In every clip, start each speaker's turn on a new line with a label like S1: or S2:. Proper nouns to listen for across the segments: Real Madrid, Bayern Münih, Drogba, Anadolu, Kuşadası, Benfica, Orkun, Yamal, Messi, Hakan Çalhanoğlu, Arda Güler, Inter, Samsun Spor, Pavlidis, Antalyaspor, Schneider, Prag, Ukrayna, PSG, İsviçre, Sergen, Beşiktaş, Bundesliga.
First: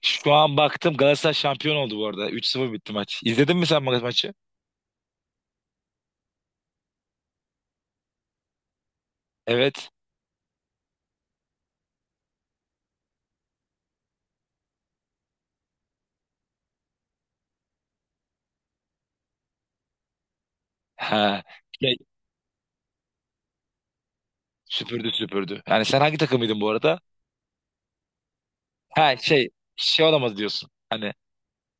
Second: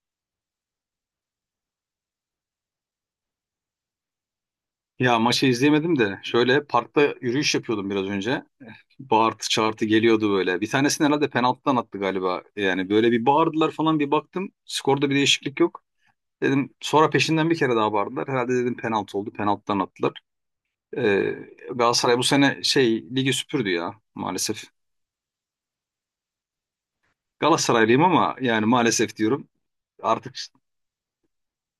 S1: Şu an baktım Galatasaray şampiyon oldu bu arada. Üç 0 bitti maç. İzledin mi sen maçı?
S2: Ya maçı izleyemedim de şöyle parkta yürüyüş yapıyordum biraz önce. Bağırtı çağırtı
S1: Evet.
S2: geliyordu böyle. Bir tanesini herhalde penaltıdan attı galiba. Yani böyle bir bağırdılar falan bir baktım. Skorda bir değişiklik yok. Dedim sonra peşinden bir kere daha bağırdılar. Herhalde dedim penaltı oldu. Penaltıdan attılar. Ee,
S1: Ha. Şey,
S2: Galatasaray bu sene şey ligi süpürdü ya maalesef.
S1: Süpürdü süpürdü. Yani sen hangi takımıydın bu arada?
S2: Galatasaraylıyım ama yani maalesef
S1: Ha
S2: diyorum.
S1: şey şey
S2: Artık.
S1: olamaz diyorsun. Hani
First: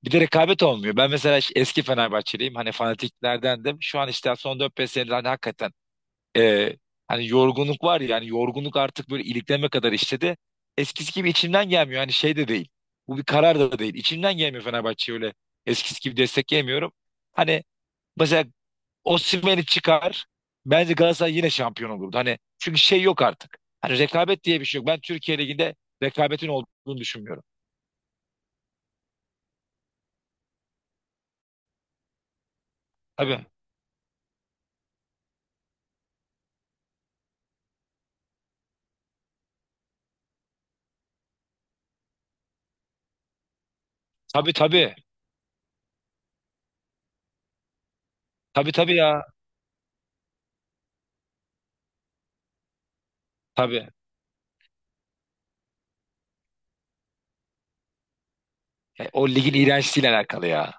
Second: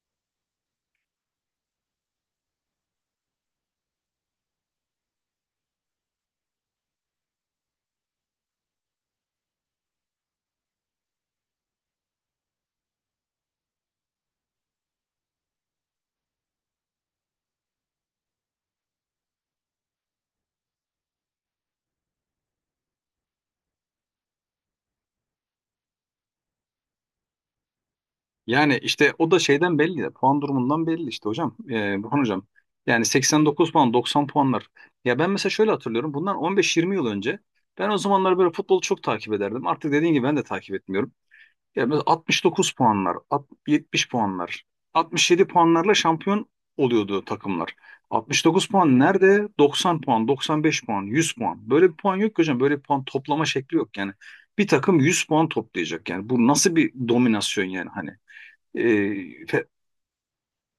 S1: bir de rekabet olmuyor. Ben mesela eski Fenerbahçeliyim. Hani fanatiklerdendim. Şu an işte son 4-5 senedir hani hakikaten, e, hani yorgunluk var ya yani yorgunluk artık böyle ilikleme kadar işledi. Eskisi gibi içimden gelmiyor. Hani şey de değil. Bu bir karar da değil. İçimden gelmiyor Fenerbahçe'ye öyle eskisi gibi destekleyemiyorum. Hani mesela Osimhen'i çıkar. Bence Galatasaray yine şampiyon olurdu. Hani çünkü şey yok artık. Hani rekabet diye bir şey yok. Ben Türkiye Ligi'nde rekabetin olduğunu düşünmüyorum.
S2: Yani işte o da şeyden belli ya, puan durumundan belli işte hocam. Burhan hocam. Yani
S1: Tabii. Evet.
S2: 89 puan, 90 puanlar. Ya ben mesela şöyle hatırlıyorum. Bundan 15-20 yıl önce ben o zamanlar böyle futbolu çok takip ederdim. Artık dediğin gibi ben de takip etmiyorum. Ya mesela 69 puanlar, 70
S1: Tabii
S2: puanlar,
S1: tabii.
S2: 67 puanlarla şampiyon oluyordu takımlar. 69
S1: Tabii tabii
S2: puan
S1: ya.
S2: nerede? 90 puan, 95 puan, 100 puan. Böyle bir puan yok ki hocam. Böyle bir puan toplama şekli
S1: Tabii.
S2: yok yani. Bir takım 100 puan toplayacak yani. Bu nasıl bir dominasyon yani hani.
S1: O ligin
S2: Fe-
S1: iğrençliğiyle alakalı ya.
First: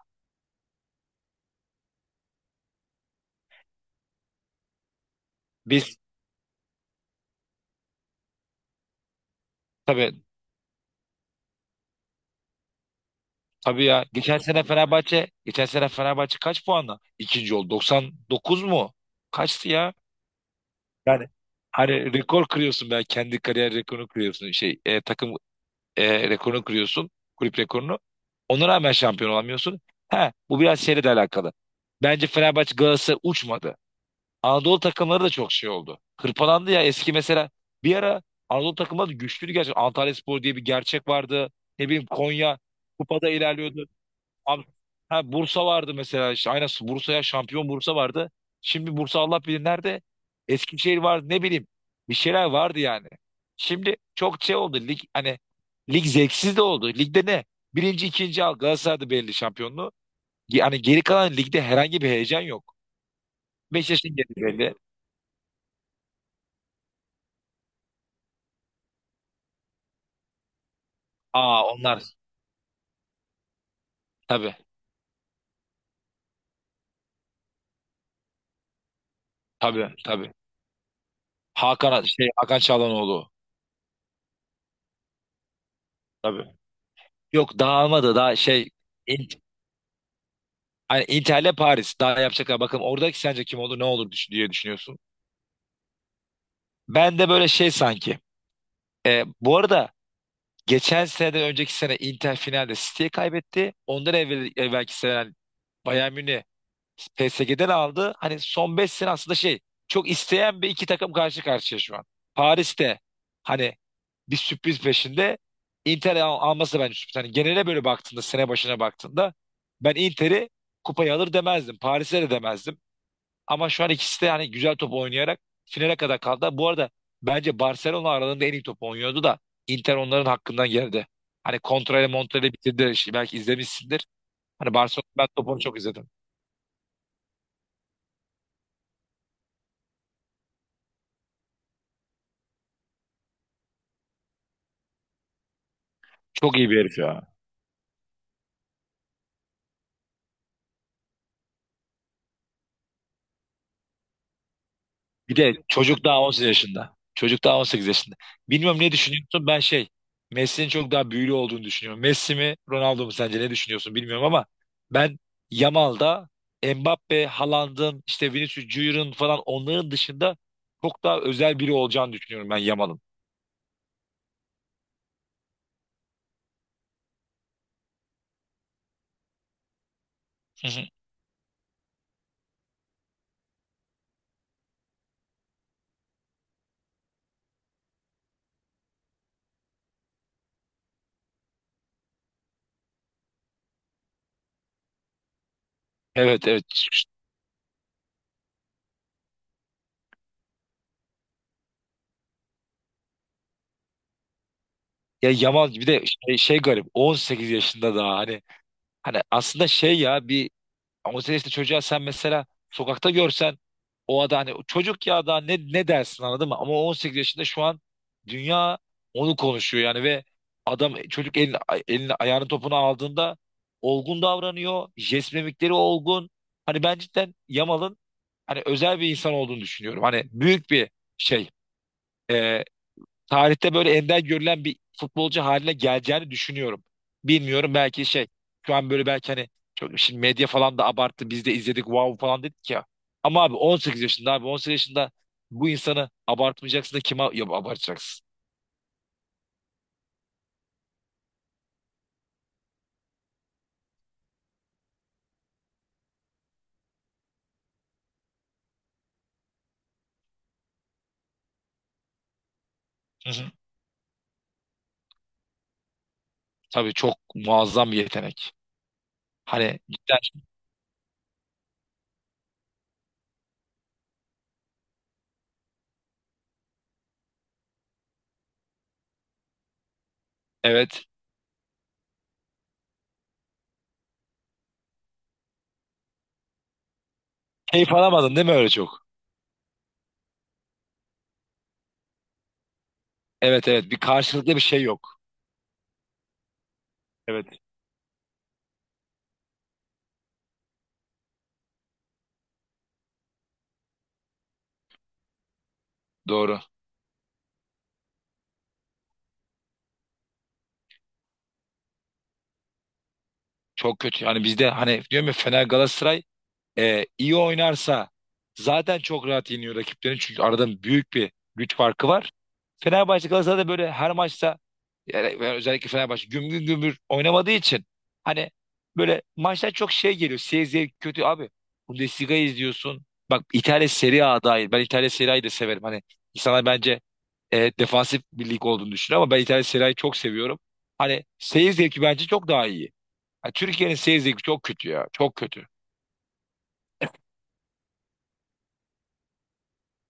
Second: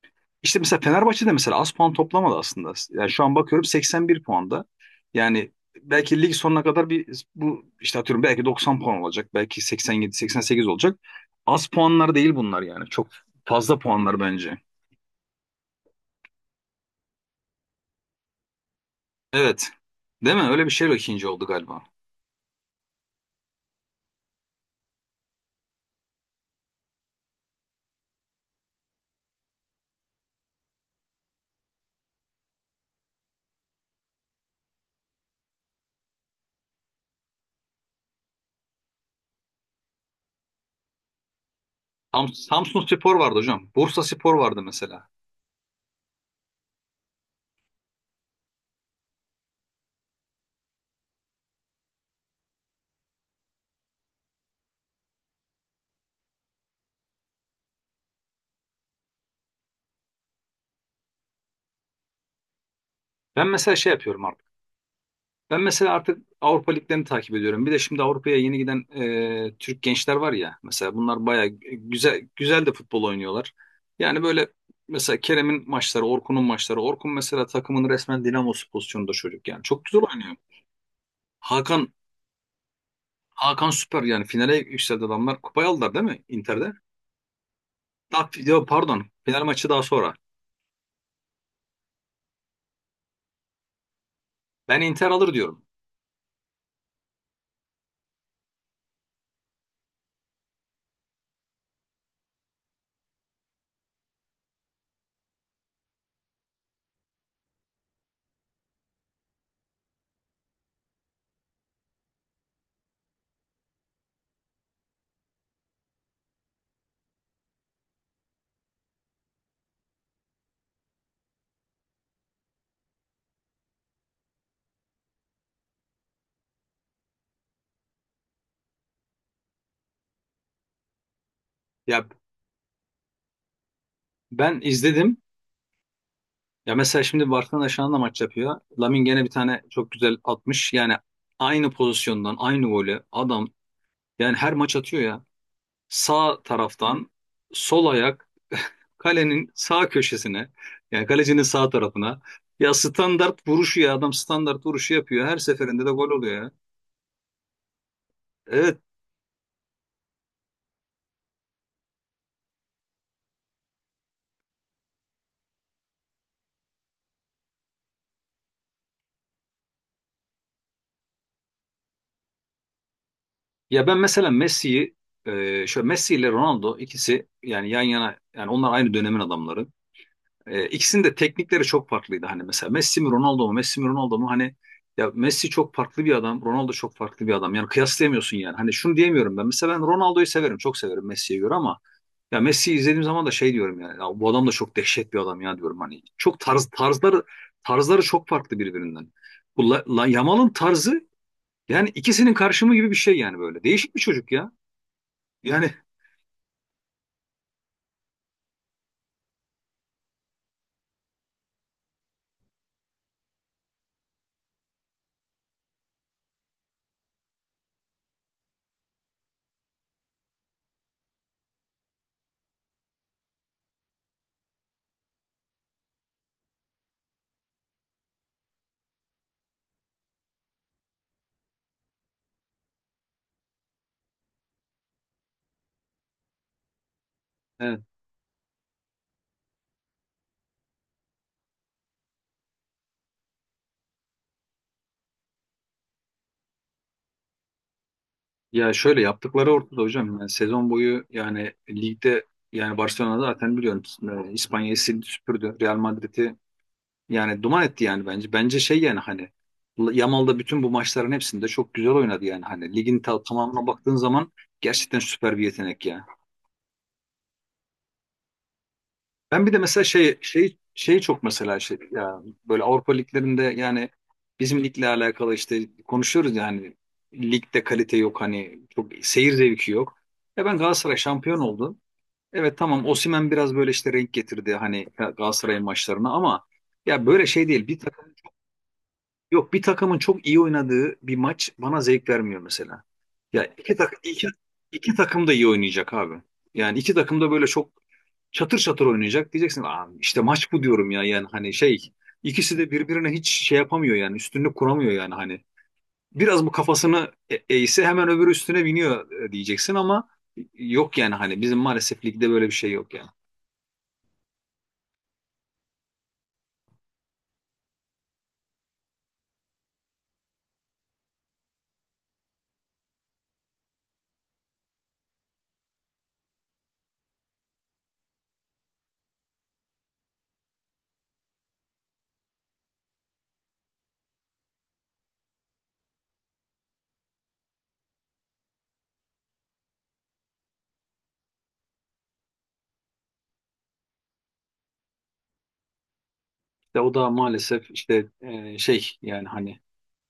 S2: işte mesela Fenerbahçe de mesela az puan toplamadı aslında. Yani şu an bakıyorum 81 puanda. Yani
S1: Biz
S2: belki lig sonuna kadar bir bu işte atıyorum belki 90 puan olacak. Belki 87
S1: tabii
S2: 88 olacak. Az puanlar değil bunlar yani. Çok fazla
S1: tabii ya.
S2: puanlar
S1: Geçen
S2: bence.
S1: sene Fenerbahçe, geçen sene Fenerbahçe kaç puanla ikinci oldu? 99 mu? Kaçtı
S2: Evet.
S1: ya?
S2: Değil mi? Öyle bir şeyle ikinci
S1: Yani
S2: oldu galiba.
S1: hani rekor kırıyorsun, ben kendi kariyer rekorunu kırıyorsun, takım rekorunu kırıyorsun. Kulüp rekorunu. Ona rağmen şampiyon olamıyorsun. Ha, bu biraz şeyle de alakalı. Bence Fenerbahçe Galatasaray uçmadı. Anadolu takımları da çok şey oldu. Hırpalandı ya eski mesela. Bir ara Anadolu takımları da güçlüydü gerçekten. Antalyaspor diye bir gerçek vardı. Ne bileyim
S2: Sam
S1: Konya
S2: Samsun Spor
S1: kupada
S2: vardı hocam.
S1: ilerliyordu.
S2: Bursa Spor vardı
S1: Abi,
S2: mesela.
S1: ha Bursa vardı mesela işte, aynen, Bursa'ya şampiyon Bursa vardı. Şimdi Bursa Allah bilir nerede. Eskişehir vardı ne bileyim. Bir şeyler vardı yani. Şimdi çok şey oldu lig, hani lig zevksiz de oldu. Ligde ne? Birinci ikinci al, Galatasaray'da belli şampiyonluğu. Hani geri kalan ligde herhangi bir heyecan yok.
S2: Ben mesela şey
S1: Beşiktaş'ın
S2: yapıyorum.
S1: geri belli.
S2: Ben mesela artık Avrupa liglerini takip ediyorum. Bir de şimdi Avrupa'ya yeni giden Türk gençler var ya. Mesela bunlar bayağı
S1: Aa onlar
S2: güzel güzel de futbol oynuyorlar. Yani böyle
S1: tabii
S2: mesela Kerem'in maçları, Orkun'un maçları. Orkun mesela takımın resmen dinamosu pozisyonunda çocuk yani. Çok
S1: tabii
S2: güzel
S1: tabii.
S2: oynuyor. Hakan.
S1: Hakan Çalhanoğlu
S2: Hakan süper yani finale yükseldi adamlar. Kupayı aldılar değil mi
S1: tabii.
S2: Inter'de?
S1: Yok, dağılmadı
S2: Daha,
S1: daha.
S2: ya pardon final maçı daha sonra.
S1: Hani Inter'le Paris daha yapacaklar. Bakın, oradaki sence kim olur ne olur diye
S2: Ben
S1: düşünüyorsun.
S2: Inter alır diyorum.
S1: Ben de böyle şey sanki. Bu arada geçen seneden önceki sene Inter finalde City'ye kaybetti. Ondan evvel, evvelki sene yani Bayern Münih PSG'den aldı. Hani son 5 sene aslında şey, çok isteyen bir iki takım karşı karşıya şu an. Paris'te hani bir sürpriz peşinde, Inter alması da bence sürpriz. Hani genele böyle baktığında, sene başına baktığında ben Inter'i kupayı alır demezdim. Paris'e de demezdim. Ama şu an ikisi de yani güzel top oynayarak finale kadar kaldı. Bu arada bence Barcelona aralarında en iyi top oynuyordu da Inter onların hakkından geldi. Hani
S2: Ya
S1: kontrayla montrayla bitirdi. Şimdi belki izlemişsindir.
S2: ben
S1: Hani Barcelona,
S2: izledim.
S1: ben topunu çok izledim.
S2: Ya mesela şimdi Barcelona şu anda maç yapıyor. Lamine gene bir tane çok güzel atmış. Yani aynı pozisyondan aynı golü adam yani her maç atıyor ya. Sağ
S1: Çok iyi bir herif
S2: taraftan
S1: ya.
S2: sol ayak kalenin sağ köşesine yani kalecinin sağ tarafına. Ya standart vuruşu ya adam standart vuruşu yapıyor.
S1: Bir
S2: Her
S1: de
S2: seferinde de
S1: çocuk
S2: gol
S1: daha on
S2: oluyor
S1: sekiz
S2: ya.
S1: yaşında. Çocuk daha 18 yaşında. Bilmiyorum,
S2: Evet.
S1: ne düşünüyorsun? Ben şey, Messi'nin çok daha büyülü olduğunu düşünüyorum. Messi mi Ronaldo mu, sence ne düşünüyorsun bilmiyorum ama ben Yamal'da, Mbappe, Haaland'ın işte Vinicius Junior'ın falan, onların dışında çok daha özel biri olacağını düşünüyorum ben Yamal'ın.
S2: Ya ben mesela Messi'yi şöyle Messi ile Ronaldo ikisi yani yan yana, yani onlar aynı dönemin adamları.
S1: Hı hı.
S2: İkisinin de teknikleri çok farklıydı. Hani mesela Messi mi Ronaldo mu? Messi mi Ronaldo mu? Hani ya Messi çok farklı bir adam. Ronaldo çok farklı bir adam. Yani kıyaslayamıyorsun yani. Hani şunu diyemiyorum ben. Mesela ben Ronaldo'yu severim. Çok severim Messi'ye göre ama ya Messi'yi izlediğim zaman da şey diyorum yani. Ya bu adam da çok dehşet bir adam ya diyorum. Hani çok
S1: Evet evet.
S2: tarzları çok farklı birbirinden. Bu Yamal'ın tarzı yani ikisinin karşımı gibi bir şey yani böyle. Değişik bir çocuk ya.
S1: Ya
S2: Yani.
S1: Yamal bir de şey, garip. On sekiz yaşında daha hani, aslında şey ya bir. Ama o işte çocuğa, sen mesela sokakta görsen o adam, hani çocuk ya da ne dersin, anladın mı? Ama 18 yaşında şu an dünya onu konuşuyor yani. Ve adam çocuk elini, ayağını topuna aldığında olgun davranıyor. Jest mimikleri olgun. Hani ben cidden Yamal'ın hani özel bir insan olduğunu düşünüyorum. Hani büyük bir şey. Ee, Tarihte böyle ender görülen bir futbolcu haline geleceğini düşünüyorum. Bilmiyorum
S2: e,
S1: belki şey, şu an böyle belki hani, çok şimdi medya falan da abarttı, biz de izledik wow falan dedik ya. Ama abi 18 yaşında, abi 18 yaşında bu insanı abartmayacaksın da kime abartacaksın?
S2: Ya şöyle yaptıkları ortada hocam. Yani sezon boyu yani ligde yani Barcelona zaten biliyorum, İspanya'yı sildi süpürdü. Real Madrid'i yani duman etti yani bence. Bence şey yani hani Yamal da bütün bu maçların hepsinde çok güzel oynadı yani hani ligin
S1: Hı hı.
S2: tamamına baktığın zaman gerçekten süper bir yetenek ya.
S1: Tabii çok muazzam bir yetenek.
S2: Ben bir de
S1: Hani
S2: mesela şey
S1: cidden,
S2: şey şeyi çok mesela şey ya böyle Avrupa liglerinde yani bizim ligle alakalı işte konuşuyoruz yani ligde kalite yok hani çok seyir zevki yok. Ya ben Galatasaray
S1: evet,
S2: şampiyon oldu. Evet, tamam, Osimhen biraz böyle işte renk getirdi hani Galatasaray'ın maçlarına ama ya böyle şey değil, bir
S1: keyif
S2: takım,
S1: alamadın değil mi öyle çok?
S2: yok, bir takımın çok iyi oynadığı bir maç bana zevk vermiyor mesela. Ya
S1: Evet evet, bir karşılıklı bir şey
S2: iki
S1: yok.
S2: takım da iyi oynayacak abi. Yani iki takım da böyle
S1: Evet,
S2: çok çatır çatır oynayacak diyeceksin. Aa, işte maç bu diyorum ya yani hani şey ikisi de birbirine hiç şey yapamıyor yani üstünlük kuramıyor yani hani. Biraz bu
S1: doğru.
S2: kafasını eğse hemen öbürü üstüne biniyor, diyeceksin ama yok yani hani bizim maalesef ligde böyle bir şey yok yani.
S1: Çok kötü. Hani bizde, hani diyorum ya, Fener Galatasaray iyi oynarsa zaten çok rahat yeniyor rakiplerini. Çünkü arada büyük bir güç farkı var. Fenerbahçe Galatasaray'da böyle her maçta, yani özellikle Fenerbahçe güm güm gümbür oynamadığı için hani böyle maçlar çok şey geliyor. Seyir zevki kötü abi. Bundesliga'yı izliyorsun. Bak, İtalya Serie A dahil. Ben İtalya Serie A'yı da severim. Hani insanlar bence defansif bir lig olduğunu düşünüyor ama ben İtalya Serie A'yı çok seviyorum. Hani seyir zevki bence çok daha iyi. Yani Türkiye'nin seyir zevki çok kötü ya. Çok kötü.
S2: De o da maalesef işte, şey yani hani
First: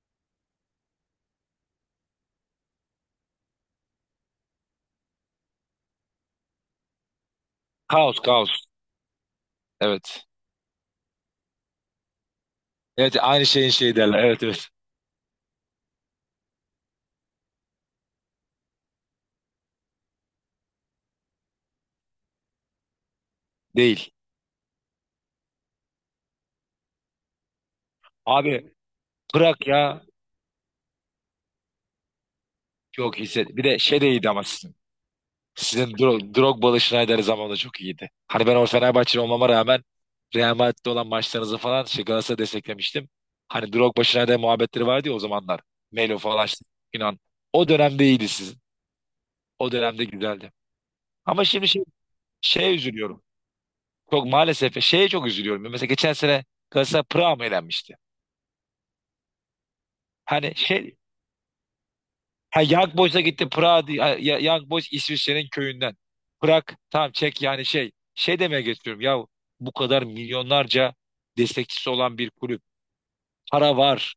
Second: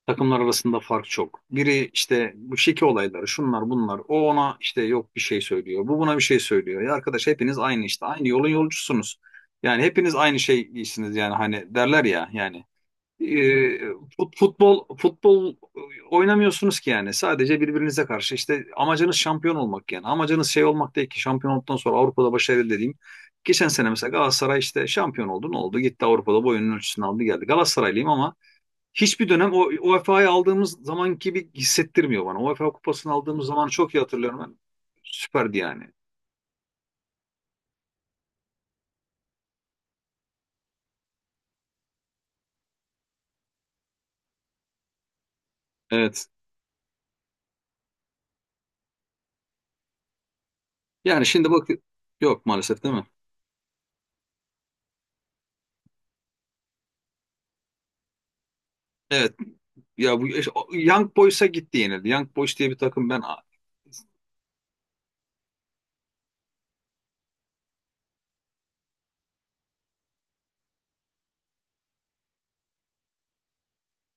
S2: takımlar arasında fark çok. Biri işte bu şike olayları şunlar bunlar. O ona işte yok bir şey söylüyor. Bu buna bir şey söylüyor. Ya arkadaş hepiniz aynı işte
S1: Kaos
S2: aynı yolun
S1: kaos.
S2: yolcusunuz. Yani hepiniz
S1: Evet.
S2: aynı şey giysiniz yani hani derler ya yani,
S1: Evet aynı şeyin
S2: e,
S1: şeyi derler. Evet evet.
S2: futbol futbol oynamıyorsunuz ki yani. Sadece birbirinize karşı işte amacınız şampiyon olmak yani. Amacınız şey olmak değil ki şampiyon olduktan sonra Avrupa'da başarılı dediğim. Geçen sene mesela
S1: Değil.
S2: Galatasaray işte şampiyon oldu, ne oldu? Gitti Avrupa'da boyunun ölçüsünü aldı geldi. Galatasaraylıyım ama
S1: Abi
S2: hiçbir dönem
S1: bırak
S2: o
S1: ya.
S2: UEFA'yı aldığımız zaman gibi hissettirmiyor bana. UEFA kupasını
S1: Çok
S2: aldığımız
S1: hisset. Bir
S2: zaman
S1: de
S2: çok iyi
S1: şey de iyiydi
S2: hatırlıyorum
S1: ama
S2: ben.
S1: sizin.
S2: Süperdi yani.
S1: Sizin Drogba'lı Schneider zamanında çok iyiydi. Hani ben o Fenerbahçeli olmama rağmen Real Madrid'de olan maçlarınızı falan şey Galatasaray'ı desteklemiştim. Hani Drogba Schneider muhabbetleri vardı ya o zamanlar. Melo
S2: Evet.
S1: falan işte, inan. O dönemde iyiydi sizin. O dönemde güzeldi.
S2: Yani
S1: Ama
S2: şimdi bak,
S1: şimdi
S2: yok
S1: şeye
S2: maalesef değil mi?
S1: üzülüyorum. Çok maalesef şeye çok üzülüyorum. Mesela geçen sene Galatasaray Prag'a mı elenmişti?
S2: Evet. Ya bu
S1: Hani şey.
S2: Young Boys'a gitti yenildi. Young Boys
S1: Ha,
S2: diye bir
S1: Young
S2: takım
S1: Boys'a
S2: ben.
S1: gitti Prag, Young Boys İsviçre'nin köyünden. Prag tamam, çek yani, şey. Şey demeye getiriyorum ya, bu kadar milyonlarca destekçisi olan bir kulüp. Para var,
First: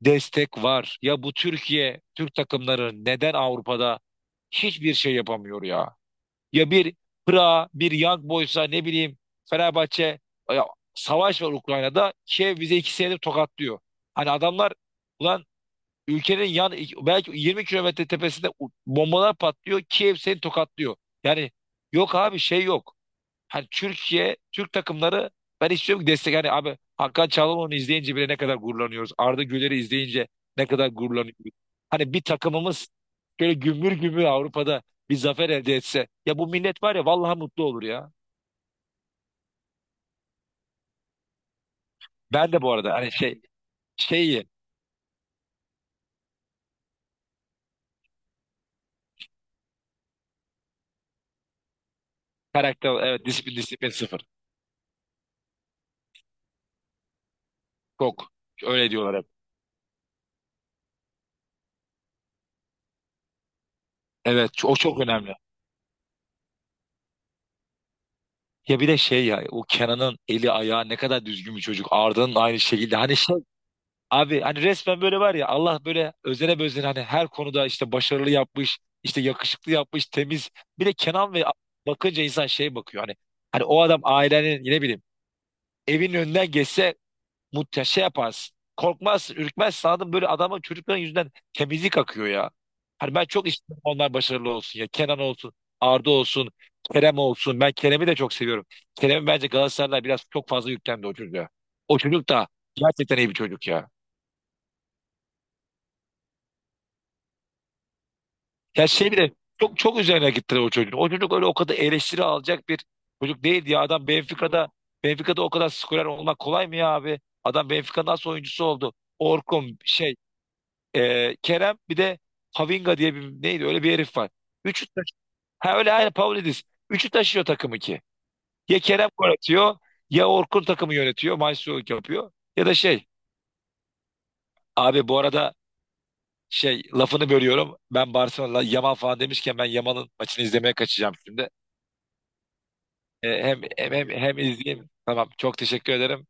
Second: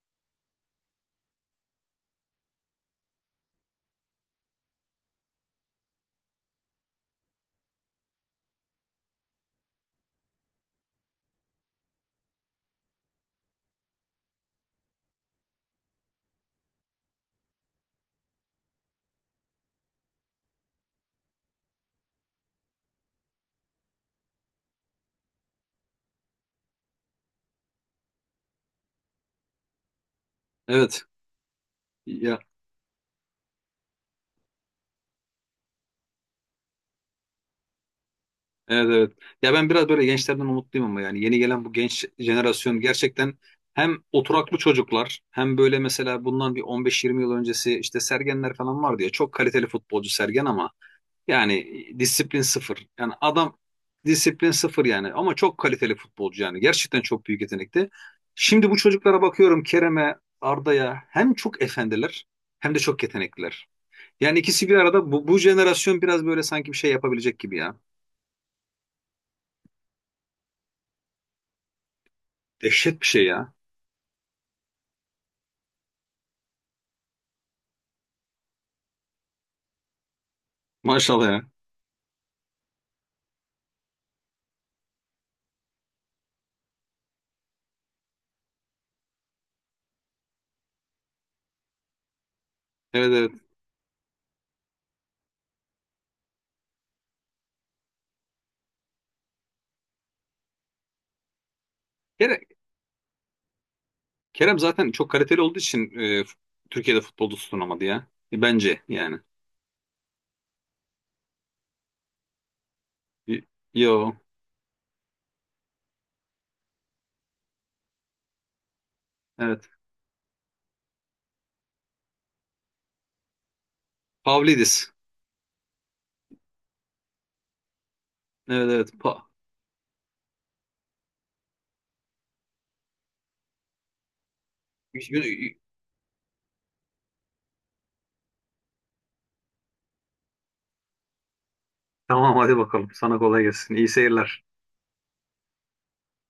S1: destek var. Ya bu Türkiye, Türk takımları neden Avrupa'da hiçbir şey yapamıyor ya? Ya bir Prag, bir Young Boys'a, ne bileyim Fenerbahçe, ya, savaş var Ukrayna'da. Kiev bize 2 senedir tokatlıyor. Hani adamlar, ulan ülkenin yan belki 20 kilometre tepesinde bombalar patlıyor. Kiev seni tokatlıyor. Yani yok abi, şey yok. Hani Türkiye, Türk takımları, ben istiyorum ki destek. Hani abi, Hakan Çalhanoğlu'nu izleyince bile ne kadar gururlanıyoruz. Arda Güler'i izleyince ne kadar
S2: Evet.
S1: gururlanıyoruz. Hani bir
S2: Ya
S1: takımımız böyle gümbür gümbür Avrupa'da bir zafer elde etse. Ya bu millet var ya, vallahi mutlu olur ya.
S2: evet evet. Ya ben biraz böyle gençlerden umutluyum ama yani yeni gelen bu genç
S1: Ben de bu
S2: jenerasyon
S1: arada hani
S2: gerçekten
S1: şey
S2: hem
S1: şeyi
S2: oturaklı çocuklar hem böyle mesela bundan bir 15-20 yıl öncesi işte Sergenler falan vardı ya çok kaliteli futbolcu Sergen ama yani, disiplin sıfır.
S1: karakter,
S2: Yani
S1: evet, disiplin
S2: adam
S1: disiplin sıfır.
S2: disiplin sıfır yani ama çok kaliteli futbolcu yani gerçekten çok büyük yetenekti.
S1: Çok
S2: Şimdi bu
S1: öyle diyorlar
S2: çocuklara
S1: hep.
S2: bakıyorum Kerem'e, Arda'ya hem çok efendiler hem de çok yetenekliler. Yani
S1: Evet,
S2: ikisi bir
S1: o çok
S2: arada bu,
S1: önemli.
S2: bu jenerasyon biraz böyle sanki bir şey yapabilecek gibi ya.
S1: Ya bir de şey ya, o Kenan'ın eli ayağı ne kadar düzgün bir çocuk. Arda'nın aynı şekilde.
S2: Dehşet bir
S1: Hani
S2: şey
S1: şey
S2: ya.
S1: abi, hani resmen böyle var ya, Allah böyle özene bezene hani her konuda işte başarılı yapmış, işte yakışıklı yapmış, temiz. Bir de
S2: Maşallah
S1: Kenan
S2: ya.
S1: ve bakınca insan şey bakıyor, hani o adam ailenin, ne bileyim, evin önünden geçse Muhte şey yaparsın. Korkmazsın, ürkmezsin. Anladın mı? Böyle adamın, çocukların yüzünden temizlik akıyor ya.
S2: Evet
S1: Hani ben
S2: evet.
S1: çok istiyorum onlar başarılı olsun ya. Kenan olsun, Arda olsun, Kerem olsun. Ben Kerem'i de çok seviyorum. Kerem'i bence Galatasaraylar biraz çok fazla yüklendi o çocuğa. O çocuk
S2: Kerem.
S1: da gerçekten iyi bir çocuk ya.
S2: Kerem zaten çok kaliteli olduğu için Türkiye'de futbolda tutunamadı ya. Bence
S1: Ya şey
S2: yani.
S1: bile, çok çok üzerine gittiler o çocuğun. O çocuk öyle o kadar eleştiri alacak bir çocuk
S2: Y-
S1: değildi ya. Adam
S2: Yo.
S1: Benfica'da, o kadar skorer olmak kolay mı ya abi? Adam Benfica'nın nasıl oyuncusu oldu?
S2: Evet.
S1: Orkun şey, Kerem bir de Havinga diye bir, neydi öyle bir herif var. Üçü
S2: Pavlidis.
S1: taş- ha, öyle, aynı, Pavlidis. Üçü taşıyor takımı ki.
S2: Evet
S1: Ya
S2: evet.
S1: Kerem gol atıyor, ya Orkun takımı yönetiyor. Maestro yapıyor. Ya da şey abi, bu arada şey, lafını bölüyorum. Ben Barcelona Yaman falan demişken ben Yaman'ın maçını izlemeye kaçacağım şimdi.
S2: Tamam hadi bakalım. Sana kolay
S1: Hem,
S2: gelsin. İyi
S1: hem, hem, hem
S2: seyirler.
S1: izleyeyim. Tamam, çok teşekkür ederim.